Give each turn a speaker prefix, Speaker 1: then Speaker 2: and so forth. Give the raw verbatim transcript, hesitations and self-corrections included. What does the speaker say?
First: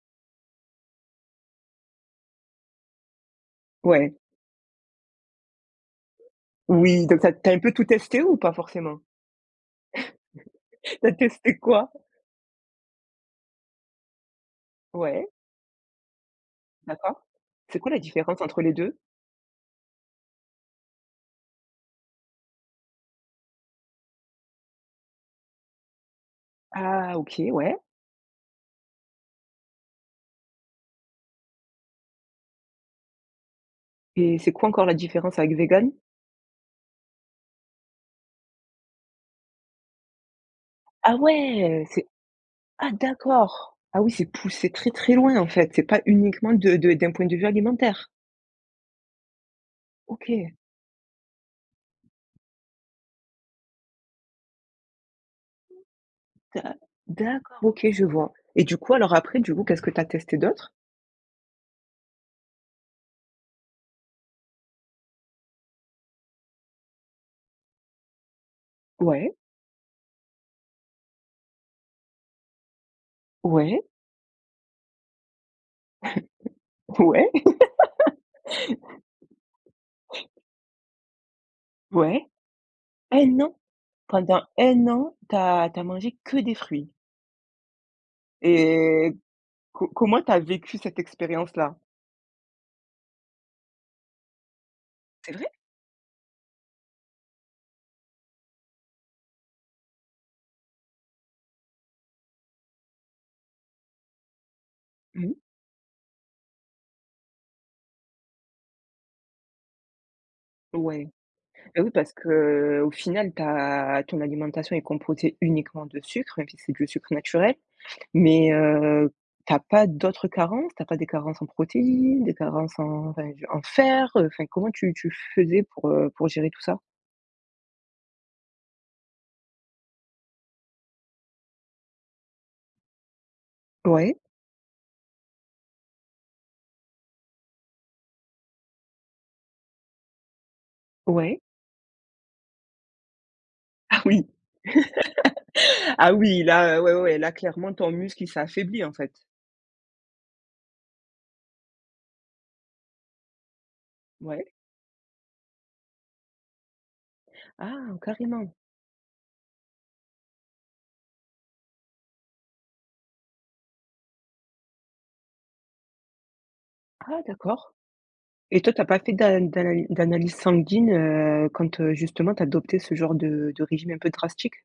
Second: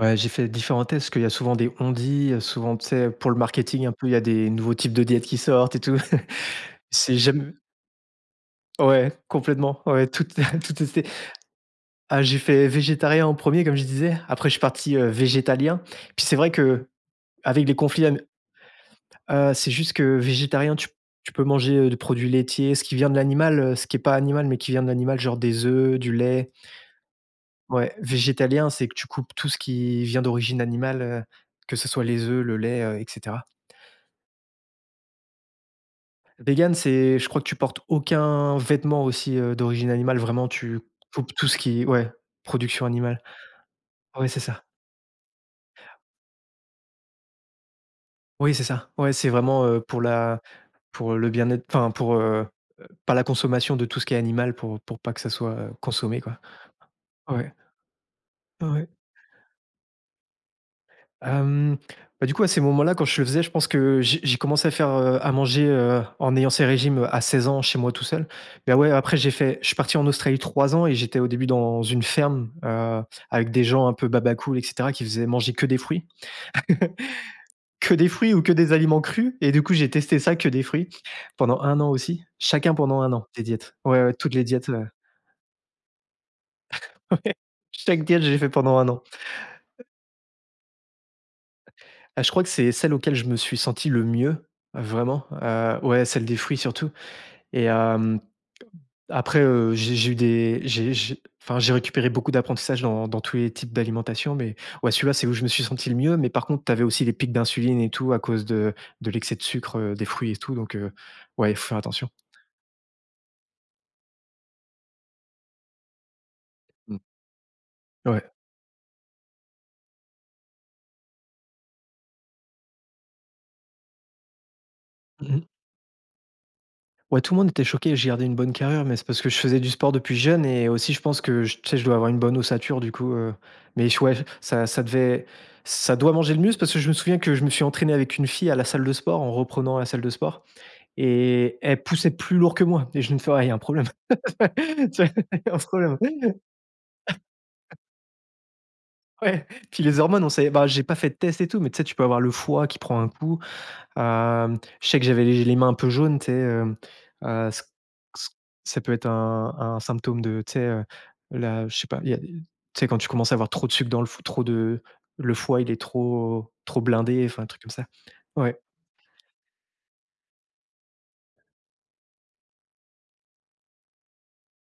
Speaker 1: Ouais, j'ai fait différents tests, parce qu'il y a souvent des on-dit, heu, souvent, tu sais, pour le marketing, un peu, il
Speaker 2: Ouais.
Speaker 1: y a des nouveaux types de diètes qui sortent et tout.
Speaker 2: Oui,
Speaker 1: C'est
Speaker 2: donc tu as tu as
Speaker 1: jam
Speaker 2: un peu tout testé, ou pas forcément?
Speaker 1: Ouais, complètement, ouais, tout te tout testé!
Speaker 2: Tu as testé quoi?
Speaker 1: Ah, j'ai fait végétarien en premier, comme je disais, après je suis parti, heu,
Speaker 2: Ouais.
Speaker 1: végétalien. Puis, c'est vrai que
Speaker 2: D'accord.
Speaker 1: avec des
Speaker 2: C'est quoi la
Speaker 1: conflits à ne
Speaker 2: différence entre les deux?
Speaker 1: heu, c'est juste que végétarien tu p tu peux manger, heu, du produit laitier, ce qui vient de l'animal, heu, ce qui est pas animal, mais qui vient de l'animal, genre des œufs, du lait
Speaker 2: Ah, OK. Ouais.
Speaker 1: ouais, végétalien, c'est que tu coupes tout ce qui vient d'origine animale, heu, que ce soit les œufs, le lait, heu, et cetera.
Speaker 2: Et c'est quoi encore la différence avec végan?
Speaker 1: Végan, c'est, je crois que tu portes aucun vêtement aussi, heu, d'origine animale. Vraiment, tu
Speaker 2: Ah
Speaker 1: coupes tout ce
Speaker 2: ouais,
Speaker 1: qui
Speaker 2: c'est
Speaker 1: ouais, production
Speaker 2: ah,
Speaker 1: animale.
Speaker 2: d'accord! Ah, oui c'est
Speaker 1: Ouais, c'est ça.
Speaker 2: poussé très, très, loin en fait! C'est pas uniquement de de d'un point de vue alimentaire?
Speaker 1: Oui, c'est ça, ouais, c'est vraiment, heu, pour la
Speaker 2: OK.
Speaker 1: pour le bien-être, enfin pour, heu, pas la consommation de tout ce qui est animal, pour pour pas que ça soit, heu, consommé, quoi.
Speaker 2: D'a
Speaker 1: Ouais.
Speaker 2: d'accord, OK, je vois. Et du
Speaker 1: O-ouais.
Speaker 2: coup, alors, après, du coup, qu'est-ce que tu as testé d'autre?
Speaker 1: Hem, bah, du coup, à ces moments-là quand je le faisais, je pense que j'ai j'ai commencé à faire, heu, à manger, heu, en ayant ces régimes, heu, à seize ans, chez moi, tout seul. Mais, ouais, après, j'ai
Speaker 2: Ouais.
Speaker 1: fait je suis parti en Australie trois ans et j'étais, au début, dans une ferme, heu, avec des
Speaker 2: Ouais.
Speaker 1: gens un peu baba cool, et cetera, qui faisaient manger que des fruits.
Speaker 2: Ouais.
Speaker 1: Que des fruits ou que des aliments crus. Et du coup, j'ai testé ça, que des fruits, pendant un an aussi,
Speaker 2: Ouais.
Speaker 1: chacun pendant un an.
Speaker 2: un
Speaker 1: Des
Speaker 2: an?
Speaker 1: diètes, ouais, ouais, toutes
Speaker 2: Pendant
Speaker 1: les diètes,
Speaker 2: un
Speaker 1: ouais.
Speaker 2: an, tu as tu as mangé que des fruits?
Speaker 1: Ouais. Chaque diète, je l'ai fait pendant un an.
Speaker 2: Et
Speaker 1: He
Speaker 2: co comment tu as vécu cette expérience-là?
Speaker 1: Bah, je crois que c'est celle auquel je me suis senti le mieux. Vraiment,
Speaker 2: C'est vrai?
Speaker 1: heu, ouais, celle des fruits, surtout. Et hem, après, heu, j'ai j'ai eu des j'ai j'ai enfin, j'ai récupéré beaucoup d'apprentissage dans dans tous les types d'alimentation. Mais, ouais, celui-là, c'est
Speaker 2: Mmh.
Speaker 1: où je me suis senti le mieux. Mais par contre, tu avais aussi les pics d'insuline et tout à cause de de l'excès de sucre, heu, des fruits et tout, donc, heu,
Speaker 2: Ouais.
Speaker 1: ouais, il faut faire
Speaker 2: Bah, oui
Speaker 1: attention.
Speaker 2: parce qu'au final, ta ton alimentation est composée uniquement de sucre, même si c'est que le
Speaker 1: Mmh.
Speaker 2: sucre naturel.
Speaker 1: Ouais.
Speaker 2: Mais, heu, tu as pas d'autres carences? Tu as pas des carences en protéines, des carences en enfin, en fer, heu, enfin, comment tu tu
Speaker 1: Mmh mh.
Speaker 2: faisais pour, heu, pour gérer tout ça?
Speaker 1: Ouais, tout le monde était choqué, j'ai gardé une bonne carrure, mais c'est parce que je faisais du sport depuis jeune et aussi, je pense que j tu sais, je dois avoir une bonne ossature, du coup, heu. Mais j ouais
Speaker 2: Ouais.
Speaker 1: ça ça devait ça doit manger le muscle, parce que je me souviens que je me suis entraîné avec une fille à la salle de sport, en reprenant la salle de sport
Speaker 2: Ouais.
Speaker 1: et elle poussait plus lourd que moi et je me fais: «Ouais il y a un problème!»
Speaker 2: Ah oui!
Speaker 1: tu vois, il y a un problème
Speaker 2: Ah oui, là, heu, ouais, ouais, là clairement ton muscle, il s'est affaibli, en fait.
Speaker 1: ouais, puis les hormones, on sait bah, j'ai pas fait de test et tout, mais tu sais, tu peux avoir le foie qui prend un coup.
Speaker 2: Ouais.
Speaker 1: Hem, je sais que j'avais les j les mains un peu jaunes, tu sais, hem, heu, ç
Speaker 2: Ah,
Speaker 1: ç
Speaker 2: carrément!
Speaker 1: ça peut être un un symptôme de, tu sais, heu, là, je sais pas, il y a des tu sais, quand tu commences à avoir trop de sucre dans le f trop de le foie il est trop trop
Speaker 2: Ah,
Speaker 1: blindé, enfin, un truc comme
Speaker 2: d'accord.
Speaker 1: ça.
Speaker 2: Et
Speaker 1: Ouais.
Speaker 2: toi tu as pas fait d'a d'analy d'analyse sanguine, heu, quand, heu, justement, tu as adopté ce genre de de régime un peu drastique?